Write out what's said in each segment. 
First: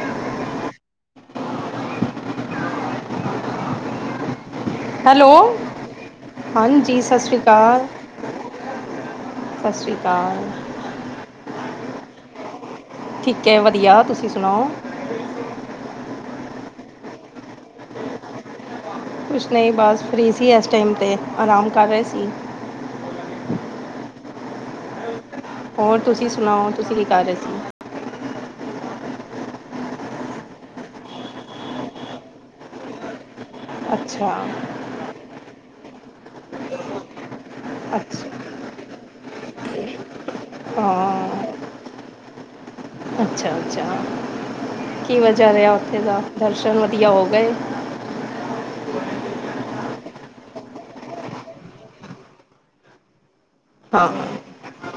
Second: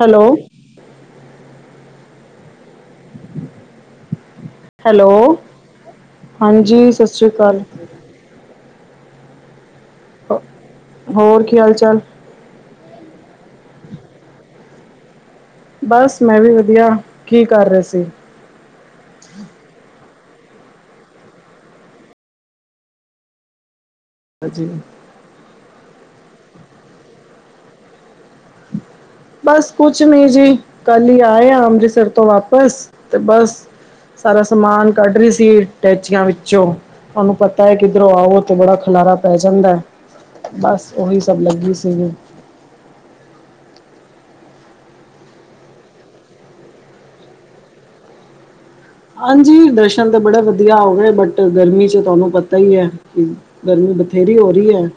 Hello hello, ਹਾਂਜੀ ਸਤਿ ਸ਼੍ਰੀ ਅਕਾਲ। ਸਤਿ ਸ੍ਰੀ ਅਕਾਲ। ਹੋਰ ਕੀ ਹਾਲ ਚਾਲ। ਠੀਕ ਹੈ ਵਧੀਆ, ਤੁਸੀਂ ਸੁਣਾਓ? ਬਸ ਮੈਂ ਵੀ ਵਧੀਆ‌ ਕੀ ਕਰ ਰਹੇ ਸੀ? ਕੁਛ ਨਹੀਂ ਬਸ ਫਰੀ ਸੀ। ਇਸ ਟਾਈਮ 'ਤੇ ਆਰਾਮ ਕਰ ਰਹੇ ਸੀ। ਹੋਰ ਜੀ। ਹੋਰ ਤੁਸੀਂ ਸੁਣਾਓ। ਤੁਸੀਂ ਕੀ ਕਰ ਰਹੇ ਸੀ? ਬਸ ਕੁਛ ਨੀ ਜੀ। ਕੱਲ ਹੀ ਆਏ ਆ ਅੰਮ੍ਰਿਤਸਰ ਤੋਂ ਵਾਪਸ ਤੇ ਬਸ ਅੱਛਾ ਸਾਰਾ ਸਮਾਨ ਕੱਢ ਰਹੀ ਸੀ ਟੈਚੀਆਂ ਵਿੱਚੋਂ। ਤੁਾਨੂੰ ਪਤਾ ਹੈ ਕਿੱਧਰੋਂ ਅੱਛਾ ਆਓ ਤੇ ਬੜਾ ਖਿਲਾਰਾ ਪੈ ਜਾਂਦਾ ਐ। ਬਸ ਉਹੀ ਸਭ ਹਾਂ ਲੱਗੀ ਸੀਗੀ। ਅੱਛਾ ਅੱਛਾ। ਕੀਵੇ ਜਾ ਰਿਹਾ ਉੱਥੇ ਦਾ, ਦਰਸ਼ਨ ਵਧੀਆ ਹੋ ਗਏ? ਹਾਂਜੀ ਦਰਸ਼ਨ ਤਾਂ ਬੜੇ ਵਧੀਆ ਹੋ ਗਏ। ਬਟ ਗਰਮੀ ਚ ਤੁਹਾਨੂੰ ਪਤਾ ਹੀ ਹੈ। ਹੂੰ, ਗਰਮੀ ਹਾਂ ਬਥੇਰੀ ਹੋ ਰਹੀ ਹੈ।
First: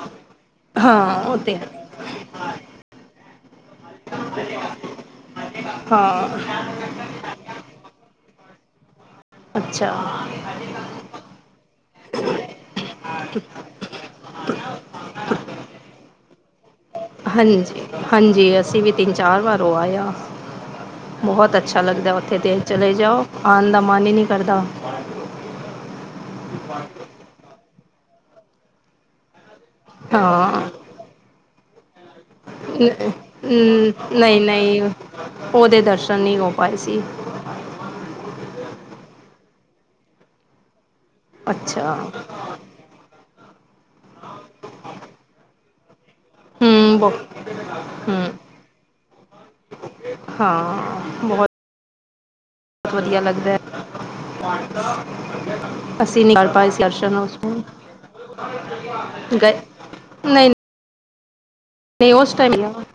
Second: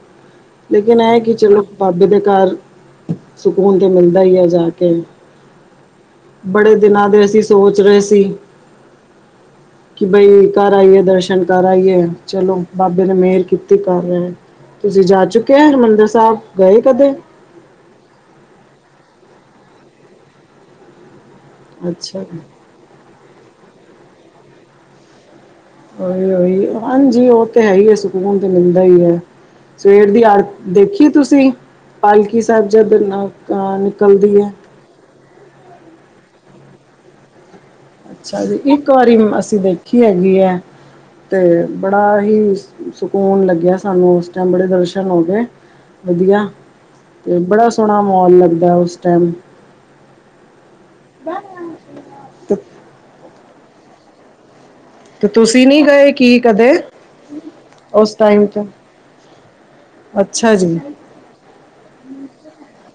ਲੇਕਿਨ ਇਹ ਹਾਂ ਕਿ ਉਹ ਤਾਂ ਚਲੋ ਹੈ ਬਾਬੇ ਦੇ ਘਰ, ਸਕੂਨ ਤੇ ਮਿਲਦਾ ਹੀ ਹੈ ਜਾ ਕੇ। ਹਾਂ ਬੜੇ ਦਿਨਾਂ ਦੇ ਅਸੀਂ ਸੋਚ ਰਹੇ ਸੀ। ਅੱਛਾ ਕਿ ਬਈ ਕਰ ਆਈਏ ਦਰਸ਼ਨ ਕਰ ਆਈਏ। ਚਲੋ ਬਾਬੇ ਨੇ ਮਿਹਰ ਕੀਤੀ ਕਰ ਆਏ। ਤੁਸੀਂ ਜਾ ਚੁੱਕੇ ਹੋ ਹਰਿਮੰਦਰ ਸਾਹਿਬ ਗਏ ਕਦੇ? ਹਾਂਜੀ ਹਾਂਜੀ। ਅਸੀਂ ਵੀ ਤਿੰਨ -ਚਾਰ ਵਾਰ ਹੋ ਆਏ ਆ, ਬਹੁਤ ਅੱਛਾ ਅੱਛਾ ਲੱਗਦਾ ਉੱਥੇ ਤੇ ਚਲੇ ਜਾਓ, ਆਣ ਦਾ ਮਨ ਹੀ ਨੀ ਕਰਦਾ। ਉਹੀ- ਉਹੀ ਹਾਂਜੀ ਉਹ ਤੇ ਹੈ ਹੀ ਹੈ। ਸਕੂਨ ਤੇ ਮਿਲਦਾ ਹੀ ਹੈ। ਸਵੇਰ ਦੀ ਐ ਹਾਂ ਦੇਖੀ ਤੁਸੀਂ? ਪਾਲਕੀ ਸਾਹਿਬ ਜਦੋ ਹਮ ਅ ਨਿਕਲਦੀ ਨਹੀਂ ਐ। ਨਹੀਂ ਉਹਦੇ ਦਰਸ਼ਨ ਨਹੀਂ ਹੋ ਪਾਏ ਸੀ। ਅੱਛਾ ਜੀ, ਇੱਕ ਵਾਰੀ ਅਸੀਂ ਦੇਖੀ ਹੈਗੀ ਐ, ਤੇ ਅੱਛਾ ਬੜਾ ਹੀ ਸ ਸਕੂਨ ਲੱਗਿਆ ਸਾਨੂੰ ਉਸ ਟਾਈਮ ਬੜੇ ਦਰਸ਼ਨ ਹੋ ਗਏ, ਵਧੀਆ। ਹਮ ਬ ਤੇ ਬੜਾ ਸੋਹਣਾ ਹਮ ਮਹੋਲ ਲੱਗਦਾ ਉਸ ਟਾਈਮ। ਹਾਂ ਬਹੁਤ [unintelligible] ਵਧੀਆ ਲੱਗਦਾ ਐ, ਹਾ ਤੇ ਤੁਸੀਂ ਨੀ ਗਏ ਕੀ ਕਦੇ, ਸੀ ਦਰਸ਼ਨ ਉਸ ਟਾਈਮ ਤੋਂ? ਗੇ ਅੱਛਾ ਜੀ। ਨੀ ਉਸ ਟਾਈਮ ਨੀਗਾ। ਹੂੰ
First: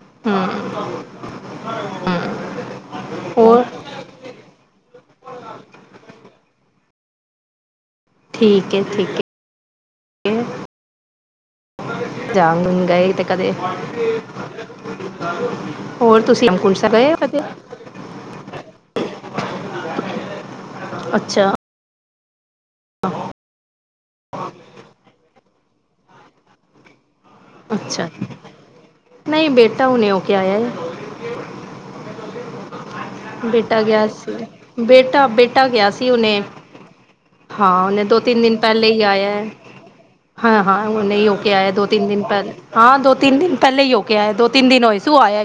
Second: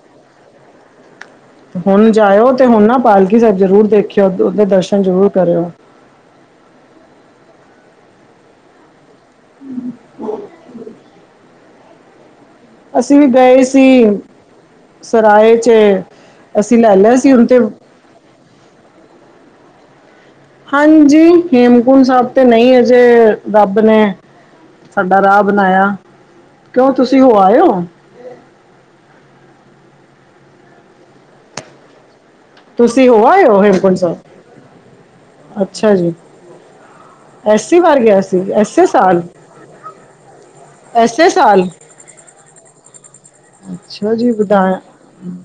ਹੁਣ ਜਾਇਓ ਤੇ ਹੁਣ ਨਾ ਪਾਲਕੀ ਸਾਹਿਬ ਹੋਰ ਜ਼ਰੂਰ ਦੇਖਿਓ, ਉਹਦੇ ਦਰਸ਼ਨ ਜ਼ਰੂਰ ਕਰਿਓ। ਠੀਕ ਹੈ- ਠੀਕ ਹੈ। [inaudible] ਧਿਆਨ-ਧੁਨ ਗਏ ਅਸੀਂ ਤੇ ਵੀ ਕਦੇ ਸੀ ਸਰਾਏ 'ਚ ਹੋਰ ਤੁਸੀਂ ਹੈਮਕੁੰਟ ਅਸੀਂ ਸਾਹਿਬ ਲੈ ਗੇ ਲਿਆ ਓ ਸੀ ਕਦੇ। ਹੁਣ ਤੇ ਹਾਂਜੀ। ਅੱਛਾ ਹੇਮਕੁੰਟ ਸਾਹਿਬ ਤੇ ਨਈ ਅਜੇ ਰੱਬ ਨੇ ਸਾਡਾ ਰਾਹ ਬਣਾਇਆ। ਕਿਉਂ ਤੁਸੀਂ ਹੋ ਆਏ ਓ? ਅੱਛਾ। ਨਈਂ ਬੇਟਾ ਹੁਨੇ ਹੋਕੇ ਆਇਆ ਐ। ਤੁਸੀਂ ਹੋ ਆਏ ਹੋ ਬੇਟਾ ਹੇਮਕੁੰਟ ਗਿਆ ਸਾਹਿਬ ਸੀ। ਬੇਟਾ-ਬੇਟਾ ਗਿਆ ਅੱਛਾ ਸੀ ਜੀ ਹੁਣੇ। ਐਸੀ ਹਾਂ। ਵਾਰ ਹੁਣੇ ਗਿਆ ਸੀ ਦੋ-ਤਿੰਨ ਦਿਨ ਐਸੇ ਪਹਿਲੇ ਈ ਸਾਲ ਆਇਆ ਐ। ਹਾਂ, ਹਾਂ। ਹੁਣੇ ਐਸੇ ਹੋਕੇ ਸਾਲ ਆਇਆ ਦੋ-ਤਿੰਨ ਦਿਨ ਪਹਿਲੇ, ਹਾਂ। ਦੋ-ਤਿੰਨ ਦਿਨ ਪਹਿਲੇ ਹੀ ਹੋ ਅੱਛਾ ਕੇ ਜੀ ਆਇਆ। ਦੋ-ਤਿੰਨ ਵਧਾਇਆ ਦਿਨ ਹੋਏ ਸ ਸੂ ਆਇਆ।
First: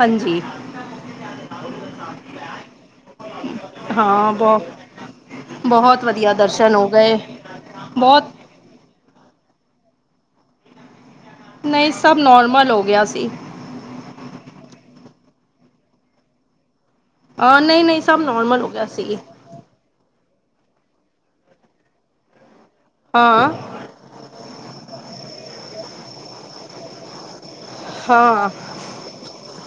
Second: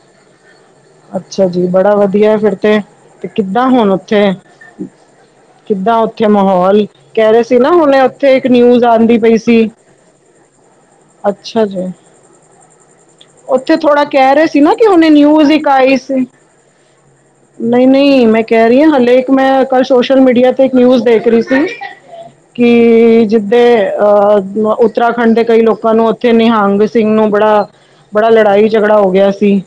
ਹਾਂਜੀ। ਅੱਛਾ ਜੀ, ਬੜਾ ਵਧੀਆ ਫਿਰ ਤੇ ਤੇ ਕਿੱਦਾਂ ਹੁਣ ਉੱਥੇ? ਹਾਂ ਬਹੁ ਕਿੱਦਾਂ ਬਹੁਤ ਉੱਥੇ ਵਧੀਆ ਦਰਸ਼ਨ ਮਾਹੌਲ? ਹੋ ਗਏ ਕਹਿ ਰਹੇ ਸੀ ਨਾ ਹੁਣੇ ਬਹੁਤ ਉੱਥੇ ਇੱਕ ਨਿਊਜ਼ ਆਂਦੀ ਪਈ ਸੀ। ਅੱਛਾ ਜੀ ਨਈਂ ਸਭ ਨੋਰਮਲ ਹੋ ਗਿਆ ਸੀ। ਉੱਥੇ ਥੋੜਾ ਕਹਿ ਰਹੇ ਸੀ ਨਾ ਕਿ ਹੁਨੇ ਨਿਊਜ਼ ਇਕ ਆਈ ਸੀ। ਹਾਂ ਨਹੀਂ ਨਈਂ ਨਹੀਂ ਸਭ ਨਈਂ, ਮੈਂ ਨੋਰਮਲ ਕਹਿ ਹੋ ਰਹੀ ਗਿਆ ਆਂ, ਹਾਲੇ ਸੀ ਇੱਕ ਮੈਂ ਕੱਲ ਸੋਸ਼ਲ ਮੀਡੀਆ ਤੇ ਇੱਕ ਨਿਊਜ਼ ਦੇਖ ਰਹੀ ਸੀ ਕਿ ਹਾਂ ਜਿੱਦੇ ਅਹ ਉਤ ਉੱਤਰਾਖੰਡ ਦੇ ਕਈ ਲੋਕਾਂ ਨੂੰ ਉੱਥੇ ਨਿਹੰਗ ਸਿੰਘ ਨੂੰ ਬੜਾ, ਬੜਾ ਹਾਂ ਲੜਾਈ ਝਗੜਾ ਹੋ ਗਿਆ ਸੀ।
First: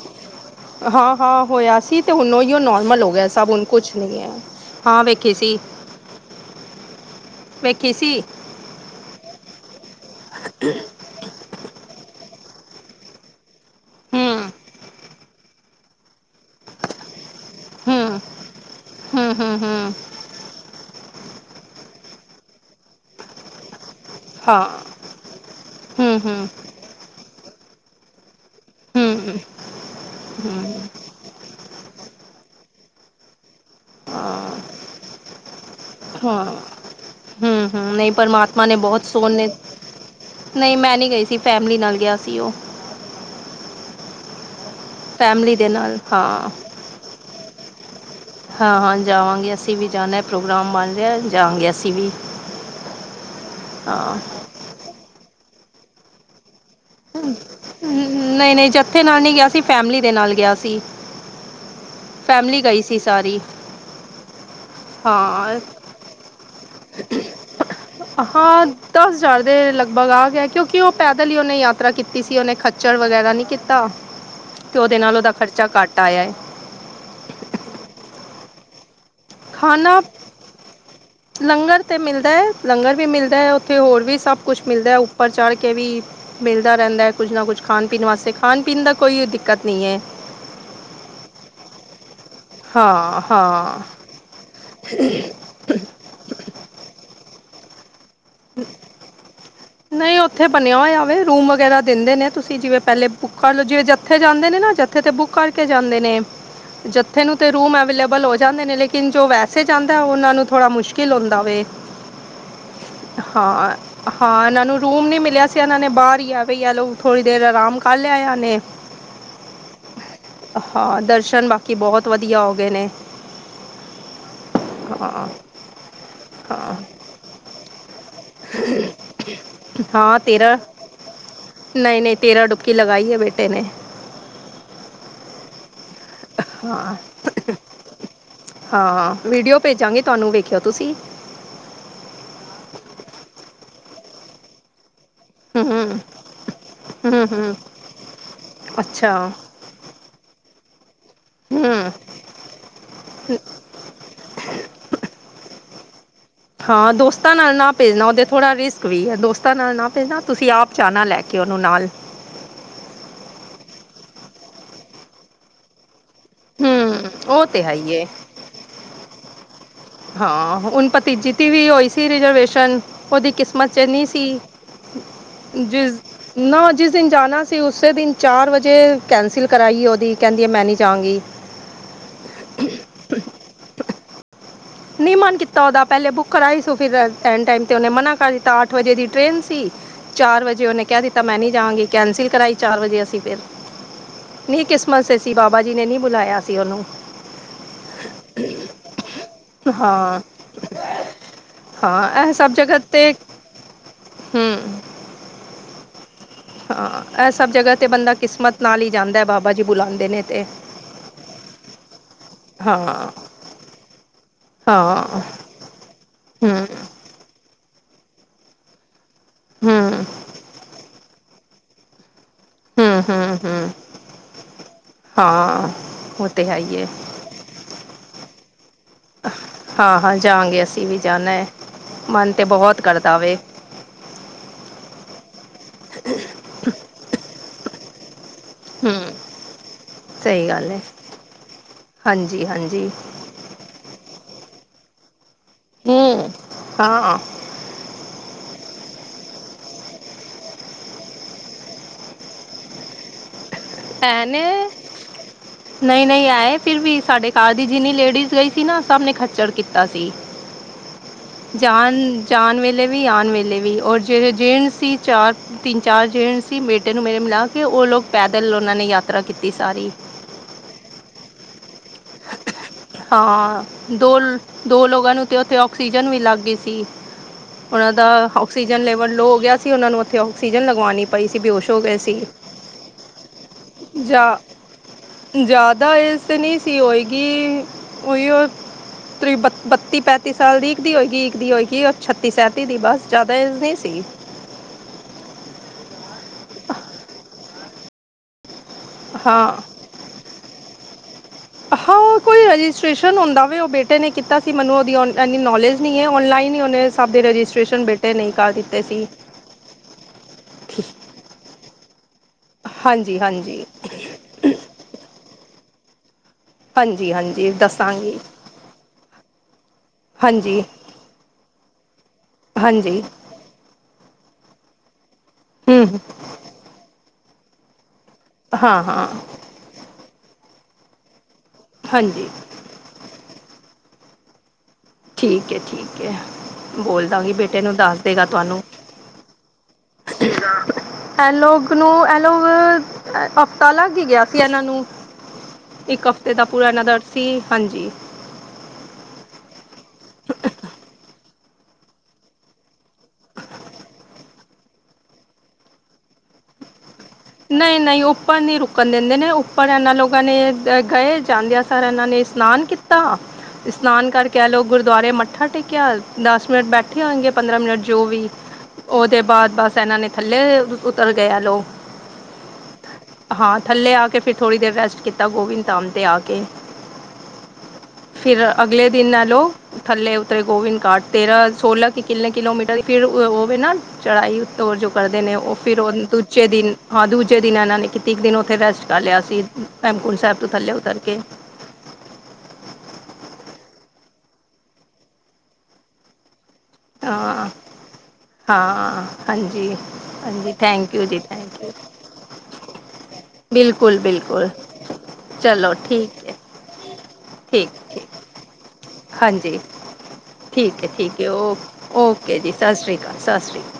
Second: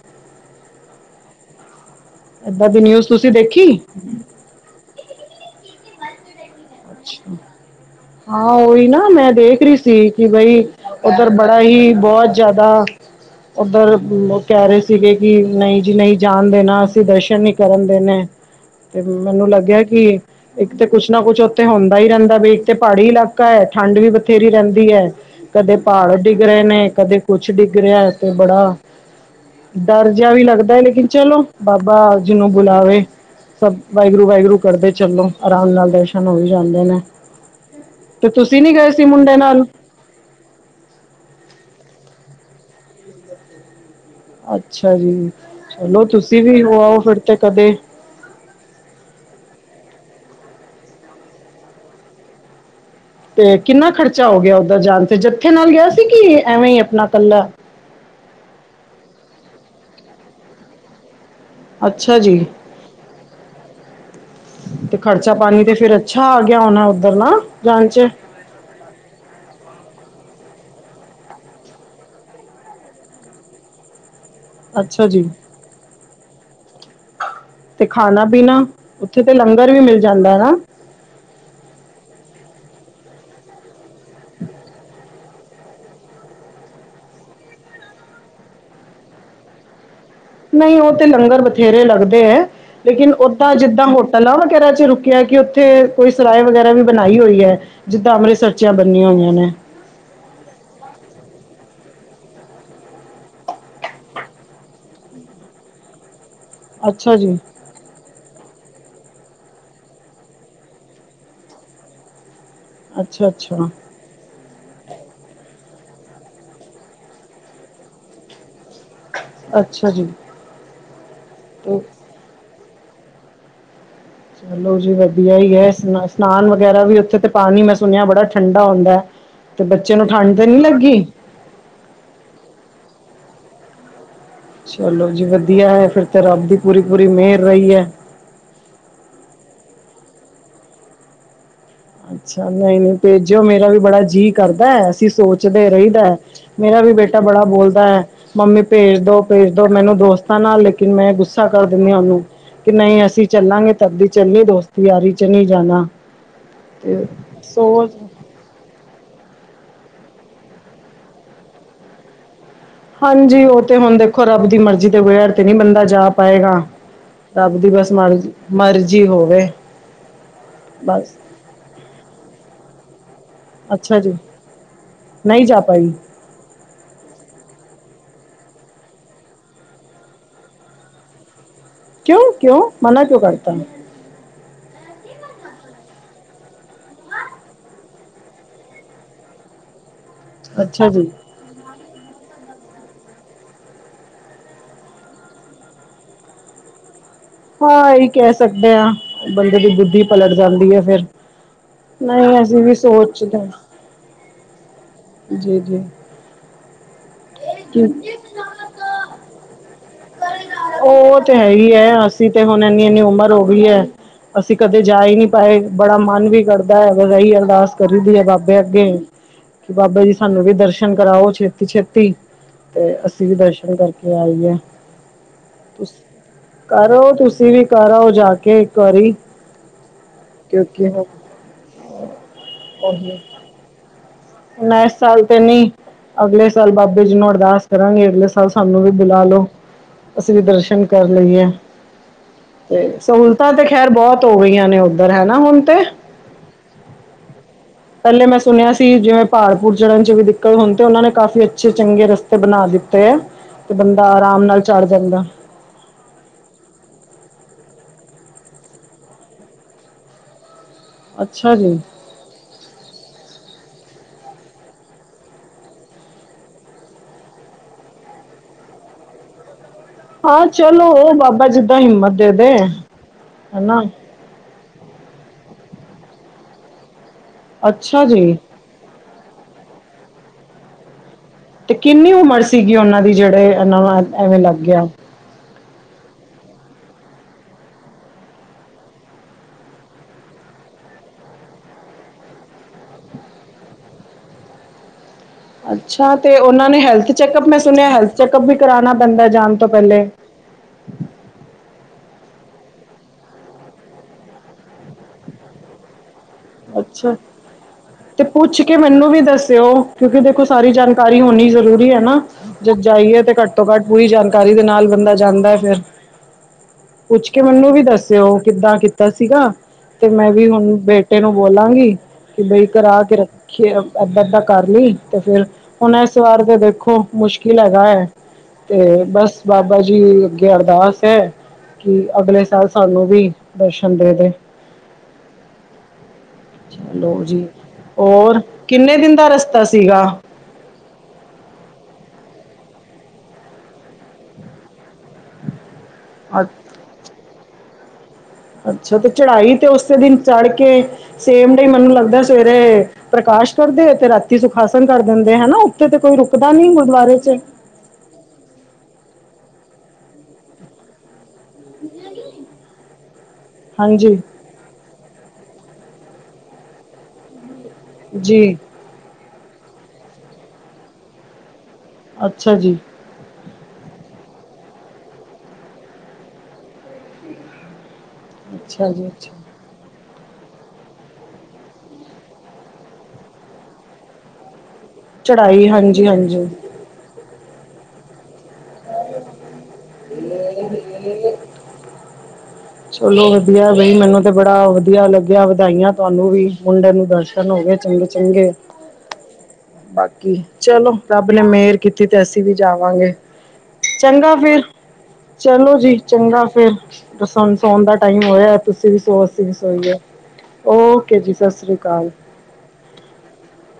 ਹਾਂ, ਹਾਂ ਹੋਇਆ ਸੀ। ਤੇ ਹੁਣ ਓਈਓ ਇੱਦਾਂ ਦੀ ਨੋਰਮਲ ਨਿਊਜ਼ ਹੋ ਗਿਆ, ਤੁਸੀਂ ਸਭ ਹੁਣ ਦੇਖੀ ਕੁਛ ਨਈਂ ਏ, ਹਾਂ ਵੇਖੀ ਸੀ। ਅੱਛਾ ਵੇਖੀ ਸੀ। ਹਾਂ, ਉਹੀ ਨਾ ਮੈਂ ਦੇਖ ਰਹੀ ਸੀ ਕਿ ਬਈ ਉੱਧਰ ਬੜਾ ਹੀ, ਬੋਤ ਜ਼ਿਆਦਾ ਉੱਧਰ ਮਂ ਹਮ ਕਹਿ ਰਹੇ ਸੀਗੇ ਵੀ ਨਈਂ ਜੀ ਨਈਂ ਜਾਣ ਦੇਣਾ, ਅਸੀਂ ਦਰਸ਼ਨ ਨੀ ਕਰਨ ਹਮ ਦੇਣੇ। ਤੇ ਹਮ ਮੈਨੂੰ ਹਮ ਲੱਗਿਆ ਹਮ ਕਿ ਇੱਕ ਤੇ ਕੁਛ ਨਾ ਕੁੱਛ ਉੱਥੇ ਹੁੰਦਾ ਈ ਰਹਿੰਦਾ ਬੀ ਇੱਕ ਤੇ ਪਹਾੜੀ ਇਲਾਕਾ ਕੈ, ਠੰਡ ਵੀ ਬਥੇਰੀ ਹਾਂ ਰਹਿੰਦੀ ਐ, ਕਦੇ ਪਹਾੜ ਹਮ ਡਿੱਗ ਹਮ ਰਹੇ ਨੇ, ਕਦੇ ਕੁਛ ਡਿੱਗ ਰਿਹਾ ਐ, ਤੇ ਬੜਾ ਹਂ, ਹਂ ਦਰ ਜਿਆ ਵੀ ਲੱਗਦਾ ਲੇਕਿਨ ਚਲੋ, ਬਾਬਾ ਜਿਨੂੰ ਬੁਲਾਵੇ। ਸਭ ਵਾਹਿਗੁਰੂ, ਵਾਹਿਗੁਰੂ ਕਰਦੇ ਚਲੋ, ਆਰਾਮ ਨਾਲ ਦਰਸ਼ਨ ਹੋ ਈ ਜਾਂਦੇ ਨੇ। ਨਈਂ ਤੇ ਤੁਸੀਂ ਪਰਮਾਤਮਾ ਨੀ ਨੇ ਗਏ ਬਹੁਤ ਸੀ ਮੁੰਡੇ ਸੋਹਣੇ, ਨਾਲ ਨਈਂ ਮੈਂ ਨ੍ਹੀਂ ਗਈ ਸੀ ਫੈਮਲੀ ਨਾਲ ਗਿਆ ਸੀ ਉਹ ਅੱਛਾ ਜੀ, ਫੈਮਿਲੀ ਦੇ ਨਾਲ ਚਲੋ ਤੁਸੀਂ ਹਾਂ ਵੀ ਹੋ ਆਓ ਫਿਰ ਤੇ ਕਦੇ ਹਾਂ ਹਾਂ, ਜਾਵਾਂਗੇ ਅਸੀਂ ਵੀ ਜਾਂਣਾ ਪ੍ਰੋਗਰਾਮ ਬਣ ਰਿਹਾ ਜਾਵਾਂਗੇ ਅਸੀਂ ਵੀ। ਤੇ, ਕਿੰਨਾ ਹਾਂ ਖ਼ਰਚਾ ਹੋ ਗਿਆ ਓਦਰ ਜਾਣ ਤੇ, ਜੱਥੇ ਨਾਲ ਗਿਆ ਸੀ ਕਿ ਐਵੇਂ ਈ ਆਪਣਾ ਕੱਲਾ ਨਈਂ ਨਈਂ ਜੱਥੇ ਨਾਲ ਨਈ ਗਿਆ ਸੀ, ਫੈਮਲੀ ਦੇ ਨਾਲ ਗਿਆ ਸੀ। ਅੱਛਾ ਜੀ, ਫੈਮਿਲੀ ਗਈ ਸੀ ਸਾਰੀ ਤੇ ਖ਼ਰਚਾ ਹਾਂ ਪਾਣੀ ਤੇ ਫਿਰ ਛਾ ਆ ਗਿਆ ਹੋਣਾ ਉੱਧਰ ਨਾ ਜਾਣ ਚ। ਹਾਂ, ਦਸ ਹਜ਼ਾਰ ਦੇ ਲਗਭਗ ਆ ਗਿਆ ਕਿਉਂਕਿ ਉਹ ਪੈਦਲ ਈ ਉਹਨੇ ਯਾਤਰਾ ਕੀਤੀ ਸੀ ਉਹਨੇ ਖਚ ਚੜ, ਵਗੈਰਾ ਨਈਂ ਕੀਤਾ। [inaudible] ਤੇ ਉਹਦੇ ਨਾਲ ਜੀ ਉਹਦਾ ਖਰਚਾ ਘੱਟ ਆਇਆ ਐ। ਤੇ ਖਾਣਾ-ਪੀਣਾ, ਉੱਥੇ ਤੇ ਲੰਗਰ ਵੀ ਮਿਲ ਖਾਣਾ ਜਾਂਦਾ ਐਨਾ। ਲੰਗਰ ਤੇ ਮਿਲਦਾ ਐ, ਲੰਗਰ ਵੀ ਮਿਲਦਾ ਐ, ਉੱਥੇ ਹੋਰ ਵੀ ਸਭ ਕੁਛ ਮਿਲਦਾ ਉਪ ਉੱਪਰ ਚੜ੍ਹ ਕੇ ਵੀ ਮਿਲਦਾ ਰਹਿੰਦਾ ਐ, ਕੁਝ ਨਾ ਕੁਝ ਖਾਣ-ਪੀਣ ਵਾਸਤੇ, ਖਾਣ-ਪੀਣ ਦਾ ਕੋਈ ਦਿੱਕਤ ਨਈ ਐ। ਨਈਂ, ਉਹ ਤੇ ਲੰਗਰ ਬਥੇਰੇ ਲੱਗਦੇ ਐ। ਲੇਕਿਨ ਹਾਂ ਉਦਾਂ ਹਾਂ ਜਿੱਦਾਂ ਹੋਟਲਾਂ, ਵਗੈਰਾ ਚ ਰੁਕਿਆ ਕਿ ਤੇ ਕੋਈ ਸਰਾਏ ਵਗੈਰਾ ਵੀ ਬਣਾਈ ਹੋਈ ਹੈ, ਜਿੱਦਾਂ ਅੰਮ੍ਰਿਤਸਰਚੀਆਂ ਬੰਨੀਆਂ ਹੋਈਆਂ ਨੇ। ਨਹੀਂ, ਉੱਥੇ ਬਣਿਆ ਹੋਇਆ ਵੇ, ਰੂਮ ਵਗੈਰਾ ਦਿੰਦੇ ਨੇ ਤੁਸੀਂ ਜਿਵੇਂ ਪਹਿਲੇ ਤੇ ਕੱਲ ਜਿਵੇ ਜੱਥੇ ਜਾਂਦੇ ਨੇ ਨਾ, ਜੱਥੇ ਤੇ ਬੁੱਕ ਕਰਕੇ ਜਾਂਦੇ ਨੇ। ਅੱਛਾ ਜੱਥੇ ਜੀ ਨੂੰ ਤੇ ਰੂਮ ਅਵੇਲੇਬਲ ਹੋ ਜਾਂਦੇ ਨੇ, ਲੇਕਿਨ ਜੋ ਵੈਸੇ ਜਾਂਦਾ ਉਹਨਾ ਨੂੰ ਥੋੜਾ ਮੁਸ਼ਕਿਲ ਹੁੰਦਾ ਵੇ। ਅੱਛਾ ਅੱਛਾ ਹਾਂ ਹਾਂ, ਇਹਨਾਂ ਨੂੰ ਰੂਮ ਨੀ ਮਿਲਿਆ ਸੀ। ਇਹਨਾਂ ਨੇ ਬਾਹਰ ਹੀ ਆ ਵੀ ਯ [unintelligible] ਥੋੜੀ ਦੇਰ ਆਰਾਮ ਕਰ ਲਿਆ ਯਾ ਨੇ। ਅੱਛਾ ਜੀ। ਹਾਂ, ਦਰਸ਼ਨ ਬਾਕੀ ਤੇ ਬਹੁਤ ਵਧੀਆ ਹੋ ਗਏ ਨੇ। ਚਲੋ ਜੀ ਹਾਂ ਵਧੀਆ ਹੀ ਹੈ, ਸ-ਸਨਾਨ ਹਾਂ ਵਗੈਰਾ ਵੀ ਉੱਥੇ ਤੇ ਪਾਣੀ ਮੈਂ ਸੁਣਿਆ ਬੜਾ ਠੰਡਾ ਹੁੰਦਾ ਹੈ, ਤੇ ਬੱਚੇ ਨੂੰ ਹਾਂ ਠੰਢ ਤੇ ਤੇਰਾ ਨਹੀਂ ਲੱਗੀ। ਨਹੀਂ- ਨਹੀਂ, ਤੇਰਾ ਡੁਬਕੀ ਲਗਾਈ ਹੈ, ਬੇਟੇ ਨੇ। ਚਲੋ ਜੀ ਵਧੀਆ ਹੈ, ਫੇਰ ਤੇ ਰੱਬ ਦੀ ਪੂਰੀ- ਹਾਂ ਪੂਰੀ ਮਿਹਰ ਰਹੀ ਹੈ। ਹਾਂ, ਵੀਡੀਓ ਭੇਜਾਂਗੀ ਤੁਹਾਨੂੰ ਵੇਖਿਓ ਤੁਸੀਂ। ਅੱਛਾ, ਨਹੀਂ- ਨਹੀਂ ਭੇਜਿਓ ਮੇਰਾ ਵੀ ਬੜਾ ਜੀਅ ਕਰਦਾ, ਅਸੀਂ ਸੋਚਦੇ ਹਮ ਰਹਿਦਾ। ਮੇਰਾ ਵੀ ਬੇਟਾ ਹਮ ਬੜਾ ਹਮ ਬੋਲਦਾ ਹੈ। ਮੰਮੀ ਭੇਜ ਅੱਛਾ ਦੋ- ਭੇਜ ਦੋ ਮੈਨੂੰ ਦੋਸਤਾਂ ਨਾਲ ਲੇਕਿਨ, ਮੈਂ ਗੁੱਸਾ ਕਰ ਹਮ ਦਿੰਦੀ ਉਹਨੂੰ। ਕਿ ਨਹੀਂ, ਅਸੀਂ ਚੱਲਾਂਗੇ ਤਦੀ ਚੱਲਣੀ ਦੋਸਤੀ- ਯਾਰੀ ਚ ਨਹੀਂ ਜਾਣਾ। ਹਾਂ, ਤੇ ਦੋਸਤਾਂ ਨਾਲ ਨਾ ਸੋਚ ਭੇਜਣਾ ਉਹਦੇ ਥੋੜਾ ਰਿਸਕ ਵੀ ਹੈ ਦੋਸਤਾਂ ਨਾਲ ਨਾ ਭੇਜਣਾ ਤੁਸੀਂ ਆਪ ਜਾਣਾ ਲੈ ਕੇ ਉਹਨੂੰ ਨਾਲ। ਹਾਂਜੀ ਉਹ ਤੇ ਹੁਣ ਦੇਖੋ ਰੱਬ ਦੀ ਮਰਜ਼ੀ ਤੇ ਵਗੈਰ ਤੇ ਨੀ ਬੰਦਾ ਜਾ ਪਏਗਾ ਹਮ ਉਹ ਰੱਬ ਤੇ ਦੀ ਹੈ ਬਸ ਹੀ ਹੈ ਮਰਜ਼ ਮਰਜ਼ੀ ਹੋਵੇ। ਹਾਂ ਹੁਣ ਬਸ ਭਤੀਜੀ ਦੀ ਵੀ ਹੋਈ ਸੀ ਰਿਜਰਵੇਸ਼ਨ ਉਹਦੀ ਕਿਸ ਮਚ ਅੱਛਾ ਨੀ ਜੀ। ਸੀ, ਨਹੀਂ ਜਾ ਪਾਈ ਜਿਸ ਨਾ ਜਿਸ ਦਿਨ ਜਾਣਾ ਸੀ, ਉਸੇ ਦਿਨ ਚਾਰ ਵਜੇ ਕੈਂਸਿਲ ਕਰਾਈ ਉਹਦੀ, ਕਹਿੰਦੀ ਹੈ ਮੈਂ ਨਹੀਂ ਜਾਂਗੀ। ਕਿਉਂ- ਕਿਉਂ ਮਨਾ ਕਿਉਂ ਕਰਤਾ? ਨਹੀਂ ਮਨ ਕੀਤਾ ਉਹਦਾ, ਪਹਿਲੇ ਬੁੱਕ ਕਰਾਇ ਸੁ ਫੇਰ ਐੱਨ ਟੈਮ ਤੇ ਉਹਨੇ ਮਨਾ ਕਰ ਦਿੱਤਾ ਅੱਠ ਵਜੇ ਦੀ ਟ੍ਰੇਨ ਸੀ। ਚਾਰ ਵਜੇ ਉਹਨੇ ਅੱਛਾ ਕਿਹ ਜੀ। ਦਿੱਤਾ ਮੈਂ ਨਹੀ ਜਾਵਾਂਗੀ ਕੈਂਸਲ ਕਰਾਈ। ਚਾਰ ਵਜੇ ਅਸੀ ਫੇਰ, ਨਿ ਕਿਸਮਤ ਤੇ ਸੀ ਬਾਬਾ ਜੀ ਨੇ ਨਹੀ ਬੁਲਾਇਆ ਸੀ ਉਹਨੂੰ। ਹਾਂ ਇਹੀ ਕਹਿ ਸਕਦੇ ਹਾਂ। ਬੰਦੇ ਦੀ ਬੁੱਧੀ ਹਾਂ ਪਲਟ ਜਾਂਦੀ ਹੈ ਫੇਰ, ਹਾਂ ਇਹ ਨਹੀਂ ਸਭ ਅਸੀਂ ਵੀ ਜਗ੍ਹਾ ਤੇ ਸੋਚਦੇ ਹੂੰ ਜੀ-ਜੀ। ਹਾਂ ਇਹ ਸਭ ਜਗਾ ਤੇ ਬੰਦਾ ਕਿਸਮਤ ਨਾਲ ਹੀ ਜਾਂਦਾ ਬਾਬਾ ਜੀ ਬੁਲਾਉਦੇ। ਉਹ ਤੇ ਹੈ ਹੀ ਹੈ ਅਸੀਂ ਤੇ ਹੁਣ ਹਾਂ ਇਨੀ- ਇੰਨੀ ਉਮਰ ਹੋ ਗਈ ਹੈ। ਅਸੀਂ ਕਦੇ ਹਾਂ ਜਾ ਹੀ ਨਹੀ ਪਾਏ ਬੜਾ ਮਨ ਵੀ ਹੂੰ ਕਰਦਾ ਹੈ। ਹੂੰ ਬਸ ਏਹੀ ਅਰਦਾਸ ਕਰੀ ਦੀ ਹੈ ਬਾਬੇ ਅੱਗੇ ਕਿ ਬਾਬਾ ਜੀ ਸਾਨੂੰ ਵੀ ਦਰਸ਼ਨ ਸ਼ਨ ਕਰਾਓ ਛੇਤੀ- ਛੇਤੀ ਤੇ ਹੂੰ ਅਸੀਂ ਵੀ ਹੂੰ ਹੂੰ ਦਰਸ਼ਨ ਕਰਕੇ ਆਈਏ। ਹਾਂ। ਉਹ ਤੇ ਹੈ ਹੀ ਹੈ ਕਰੋ ਤੁਸੀਂ ਵੀ ਕਰ ਆਓ ਜਾ ਕੇ ਇੱਕ ਵਾਰੀ। ਹਾਂ- ਹਾਂ ਜਾਂਵਾਗੇ ਅਸੀਂ ਕਿਉਂਕਿ ਵੀ ਹੁਣ ਜਾਨਾ ਹੈ ਮਨ ਤਾਂ ਬਹੁਤ ਕਰਦਾ ਵੇ। ਮੈਂ ਇਸ ਸਾਲ ਤੇ ਨਹੀ ਅਗਲੇ ਸਾਲ ਬਾਬੇ ਜੀ ਨੂੰ ਅਰਦਾਸ ਕਰਾਂਗੀ ਅਗਲੇ ਸਾਲ ਸਾਨੂੰ ਵੀ ਹੂੰ ਬੁਲਾ ਲੋ। ਅਸੀਂ ਵੀ ਸਹੀ ਗੱਲ ਹੈ ਦਰਸ਼ਨ ਕਰ ਲਈਏ ਹਾਂਜੀ ਹਾਂਜੀ ਤੇ ਸਹੂ ਲਤਾ ਤੇ ਖੈਰ ਬਹੁਤ ਹੋ ਗਈਆਂ ਨੇ ਉੱਧਰ ਹੈਨਾ, ਹੁਣ। ਤੇ ਹਮ, ਹਾਂ। ਪਹਿਲੇ ਮੈਂ ਸੁਨੇਆ ਸੀ ਜੋਂ ਪਹਾੜਪੁਰ ਚੜਨ ਚ ਵੀ ਦਿੱਕਤ ਹੋਣ ਤੇ ਉਹਨਾਂ ਨੇ ਕਾਫੀ ਅੱਛੇ ਚੰਗੇ ਰਸਤੇ ਬਣਾ ਦਿੱਤੇ ਆ, ਤੇ ਬੰਦਾ ਐ ਅਰਾਮ ਨੇ ਨਾਲ ਚੜ ਜਾਂਦਾ। ਨਹੀਂ- ਨਹੀਂ ਆਏ ਫਿਰ ਵੀ ਸਾਡੇ ਕਾਰ ਦੀ ਜਿੰਨੀ ਲੇਡੀਜ਼ ਗਈ ਸੀ ਨਾ, ਸਭ ਨੇ ਖੱੱਚਰ ਕੀਤਾ ਸੀ। ਅੱਛਾ ਜੀ ਜਾਣ -ਜਾਣ ਵੇਲੇ ਵੀ, ਆਣ ਵੇਲੇ ਵੀ, ਔਰ ਜੇਹੜੇ ਜੇਂਟਸੀ ਚਾਰ ਤਿੰਨ ਚਾਰ ਜੇਂਟਸੀ ਬੇਟੇ ਨੂੰ ਮੇਰੇ ਮਿਲਾ ਕੇ, ਉਹ ਲੋਕ ਪੈਦਲ ਉਹਨਾਂ ਨੇ ਯਾਤਰਾ ਕੀਤੀ ਸਾਰੀ। ਹਾਂ ਚਲੋ ਉਹ ਬਾਬਾ ਜਿੱਦਾਂ ਹਿੰਮਤ ਦੇ- ਦੇ, ਹਾਂ ਹਨਾ। ਦੋ ਦੋ ਲੋਗਾਂ ਨੂੰ ਤੇ ਉੱਥੇ ਔਕਸੀਜਨ ਵੀ ਲੱਗ ਗਈ ਸੀ, ਉਹਨਾਂ ਅੱਛਾ ਦਾ ਔ ਜੀ ਔਕਸੀਜਨ ਲੈਵਲ ਲੋ ਹੋ ਗਿਆ ਸੀ, ਉਹਨਾਂ ਨੂੰ ਉੱਥੇ ਔਕਸੀਜਨ ਲਗਵਾਉਣੀ ਪਈ ਸੀ ਬੇਹੋਸ਼ ਤੇ ਹੋ ਗਏ ਕਿੰਨੀ ਸੀ ਉਮਰ ਸੀਗੀ ਉਨਾਂ ਦੀ ਜਿਹੜੇ ਇਨਾਂ ਨਾਲ ਐਵੇਂ ਲੱਗ ਗਿਆ? ਜਾਦਾ ਏਜ਼ ਤੇ ਨਹੀਂ ਸੀ ਹੋਏਗੀ ਉਹੀ ਓ ਤ੍- ਬਤੀ- ਬੱਤੀ -ਪੈਂਤੀ ਸਾਲ ਦੀ ਇੱਕ ਦੀ ਹੋਏਗੀ, ਇੱਕ ਦੀ ਹੋਏਗੀ, ਉਹ ਛੱਤੀ -ਸੈਂਤੀ ਦੀ ਬਸ ਜਾਦਾ ਏਜ ਨਹੀ ਸਿਗੀ। ਅੱਛਾ ਤੇ ਉਹਨਾਂ ਨੇ ਹੈਲਥ ਚੈੱਕਅਪ, ਮੈਂ ਸੁਣਿਆ ਹੈਲਥ ਚੈੱਕਅਪ ਵੀ ਕਰਾਨਾ ਪੈਂਦਾ ਜਾਣ ਹਾਂ ਤੋਂ ਪਹਿਲੇ। ਹਾਂ ਉਹ ਕੋਈ ਰੈਜਿਸਟ੍ਰੇਸ਼ਨ ਹੁੰਦਾ ਵੇ, ਉਹ ਬੇਟੇ ਨੇ ਕੀਤਾ ਸੀ ਮੈਨੂੰ ਉਹਦੀ ਹੋਣ ਏਨੀ ਨੌਲੇਜ਼ ਨੀ ਐ, ਔਨਲਾਈਨ ਹੀ ਉਹਨੇ ਸਭ ਅੱਛਾ ਦੇ ਰੈਜਿਸਟ੍ਰੇਸ਼ਨ ਬੇਟੇ ਤੇ ਨੇ ਹੀਂ ਕਰ ਪੁੱਛ ਕੇ ਦਿੱਤੇ ਸੀ ਮੈਨੂੰ ਵੀ ਦੱਸਿਓ ਕਿਉਕਿ ਦੇਖੋ ਸਾਰੀ ਜਾਣਕਾਰੀ ਹੋਣੀ ਜ਼ਰੂਰੀ ਹੈ ਨਾ, ਜਦ ਹਾਂਜੀ ਜਾਈਏ ਤੇ ਘੱਟ ਹਾਂਜੀ ਤੋ ਘੱਟ ਪੂਰੀ ਜਾਣਕਾਰੀ ਦੇ ਨਾਲ ਬੰਦਾ ਜਾਂਦਾ ਐ ਫਿਰ ਹਾਂਜੀ ਪੁੱਛ ਕੇ ਹਾਂਜੀ ਮੈਨੂੰ ਵੀ ਦੱਸਾਂਗੀ ਦੱਸਿਓ ਕਿੱਦਾਂ ਕੀਤਾ ਸੀਗਾ ਤੇ ਮੈਂ ਵੀ ਹਾਂਜੀ ਹੁਨ ਬੇਟੇ ਨੂੰ ਬੋਲਾਂਗੀ, ਕਿ ਬਈ ਕਰਾ ਹਾਂਜੀ ਕੇ ਰੱਖ ਕਿ ਆਪ ਏਦਾਂ -ਏਦਾਂ ਕਰ ਲੀਂ, ਤੇ ਫੇਰ ਹੂੰ ਹੁਣ ਇਸ ਵਾਰ ਤੇ ਦੇਖੋ ਮੁਸ਼ਕਿਲ ਹੈਗਾ ਐ, ਹਾਂ ਤੇ ਹਾਂ ਬਸ ਬਾਬਾ ਜੀ ਅੱਗੇ ਅਰਦਾਸ ਹੈ, ਕਿ ਹਾਂਜੀ ਅਗਲੇ ਸਾਲ ਸ ਤੁਾਨੂੰ ਵੀ ਦਰਸ਼ਨ ਦੇ ਦੇ ਠੀਕ ਐ -ਠੀਕ ਐ, ਚਲੋ ਬੋਲਦਾ ਗੀ ਜੀ ਬੇਟੇ ਨੂੰ ਦੱਸ ਦੇਗਾ ਹੋਰ ਤੁਹਾਨੂੰ, ਕਿੰਨੇ ਦਿਨ ਦਾ ਰਸਤਾ ਸੀਗਾ ਇਹਲੋਗ ਨੂੰ ਇਹਲੋਗ ਹਫ਼ਤਾ ਲੱਗ ਹੀ ਗਿਆ ਸੀ ਇਹਨਾਂ ਨੂੰ, ਇੱਕ ਹਫ਼ਤੇ ਦਾ ਪੂਰਾ ਇਹਨਾ ਦਾ ਸੀ, ਹਾਂਜੀ। ਅੱਛਾ ਤੇ ਚੜ੍ਹਾਈ ਤੇ ਉਸੇ ਦਿਨ ਚੜ੍ਹ ਕੇ ਸੇਮ ਡੇਅ ਮੈਨੂੰ ਲੱਗਦਾ ਸਵੇਰੇ ਪ੍ਰਕਾਸ਼ ਕਰਦੇ, ਤੇ ਰਾਤੀ ਸੁਖਾਸਨ ਕਰ ਦਿੰਦੇ ਹਨਾ, ਉੱਥੇ ਤੇ ਕੋਈ ਰੁਕਦਾ ਨੀ ਗੁਰਦੁਆਰੇ ਚ, ਨਹੀਂ- ਨਹੀਂ ਉੱਪਰ ਨੀ ਰੁਕਣ ਦਿੰਦੇ ਨੇ, ਉੱਪਰ ਇਹਨਾਂ ਲੋਕਾਂ ਨੇ ਗਏ ਜਾਂਦੇ, ਉਪਹ ਇਹਨਾਂ ਨੇ ਇਸ਼ਨਾਨ ਕੀਤਾ-ਇਸ਼ਨਾਨ ਹਾਂਜੀ ਕਰਕੇ, ਕਹਿ ਲਓ ਗੁਰਦੁਆਰੇ ਮੱਥਾ ਟੇਕਿਆ, ਦਸ ਮਿੰਟ ਬੈਠੇ ਹੋਣਗੇ ਪੰਦਰਾਂ ਮਿੰਟ ਜੋ ਵੀ, ਜੀ ਉਹਦੇ ਬਾਅਦ ਬਸ ਇਹਨਾ ਨੇ ਥੱਲੇ ਉਤਰ ਗਏ ਏ ਲੋਗ, ਅੱਛਾ ਜੀ। ਹਾਂ ਥੱਲੇ ਆ ਕੇ ਫਿਰ ਥੋੜ੍ਹੀ ਦੇਰ ਰੈਸਟ ਕੀਤਾ ਗੋਬਿੰਦ ਧਾਮ ਤੇ ਆ ਕੇ। ਫਿਰ ਅਗਲੇ ਅੱਛਾ ਜੀ ਦਿਨ ਐ ਅੱਛਾ ਲੋਗ, ਥੱਲੇ ਉਤਰੇ ਗੋਵਿੰਦ ਘਾਟ ਤੇਰਾਂ ਸੋਲਾਂ ਕੇ ਕਿੰਨੇ ਕਿਲੋਮੀਟਰ ਫਿਰ ਉਹ ਵੇਨਾ ਚੜ੍ਹਾਈ ਓ ਜੋ ਕਰਦੇ ਨੇ, ਉਹ ਚੜ੍ਹਾਈ ਫਿਰ ਉਹ ਹਾਂਜੀ ਦੂਜੇ ਹਾਂਜੀ ਦਿਨ ਹਾਂ, ਦੂਜੇ ਦਿਨ ਇਹਨਾਂ ਨੇ ਕੀਤੀ ਇੱਕ ਦਿਨ ਉੱਥੇ ਰੇਸਟ। ਕਾਰ ਲਿਆ ਸੀ।, ਭੈਮਕੁੰਟ ਸਾਹਿਬ ਤੋਂ ਥੱਲੇ ਉਤਰ ਕੇ। ਚਲੋ ਵੱਧੀਆ ਬਈ, ਮੈਨੂੰ ਤੇ ਬੜਾ ਵੱਧੀਆ ਲੱਗਿਆ, ਵਧਾਈਆਂ ਤੁਹਾਨੂੰ ਵੀ। ਮੁੰਡੇ ਨੂੰ ਹਾਂ ਦਰਸ਼ਨ ਹੋ ਗਏ ਚੰਗੇ-ਚੰਗੇ, ਹਾਂ ਹਾਂਜੀ ਬਾਕੀ ਹਾਂਜੀ ਥੈਂਕ ਚਲੋ ਯੂ ਜੀ ਰੱਬ ਨੇ ਥੈਂਕ ਯੂ ਮੇਹਰ ਕੀਤੀ। ਕਿਤੇ ਅਸੀਂ ਵੀ ਜਾਵਾਂਗੇ। ਬਿਲਕੁਲ ਚੰਗਾ ਬਿਲਕੁਲ ਫਿਰ, ਚਲੋ ਜੀ ਠੀਕ ਹੈ ਚੰਗਾ ਫੇਰ, ਬਸ ਹੁਣ ਠੀਕ ਸੋਣ ਦਾ ਟਾਈਮ ਠੀਕ ਹੋਇਆ। ਤੁਸੀਂ ਵੀ ਸੋਵੋ, ਅਸੀਂ ਵੀ ਹਾਂਜੀ ਸੋਈਏ। ਠੀਕ ਹੈ ਓਕੇ ਠੀਕ ਹੈ ਜੀ, ਸਤਿ ਓ ਸ਼੍ਰੀ ਅਕਾਲ। ਓਕੇ ਜੀ। ਸਤਿ ਸ਼੍ਰੀ ਅਕਾਲ, ਸਤਿ ਸ਼੍ਰੀ ਅਕਾਲ।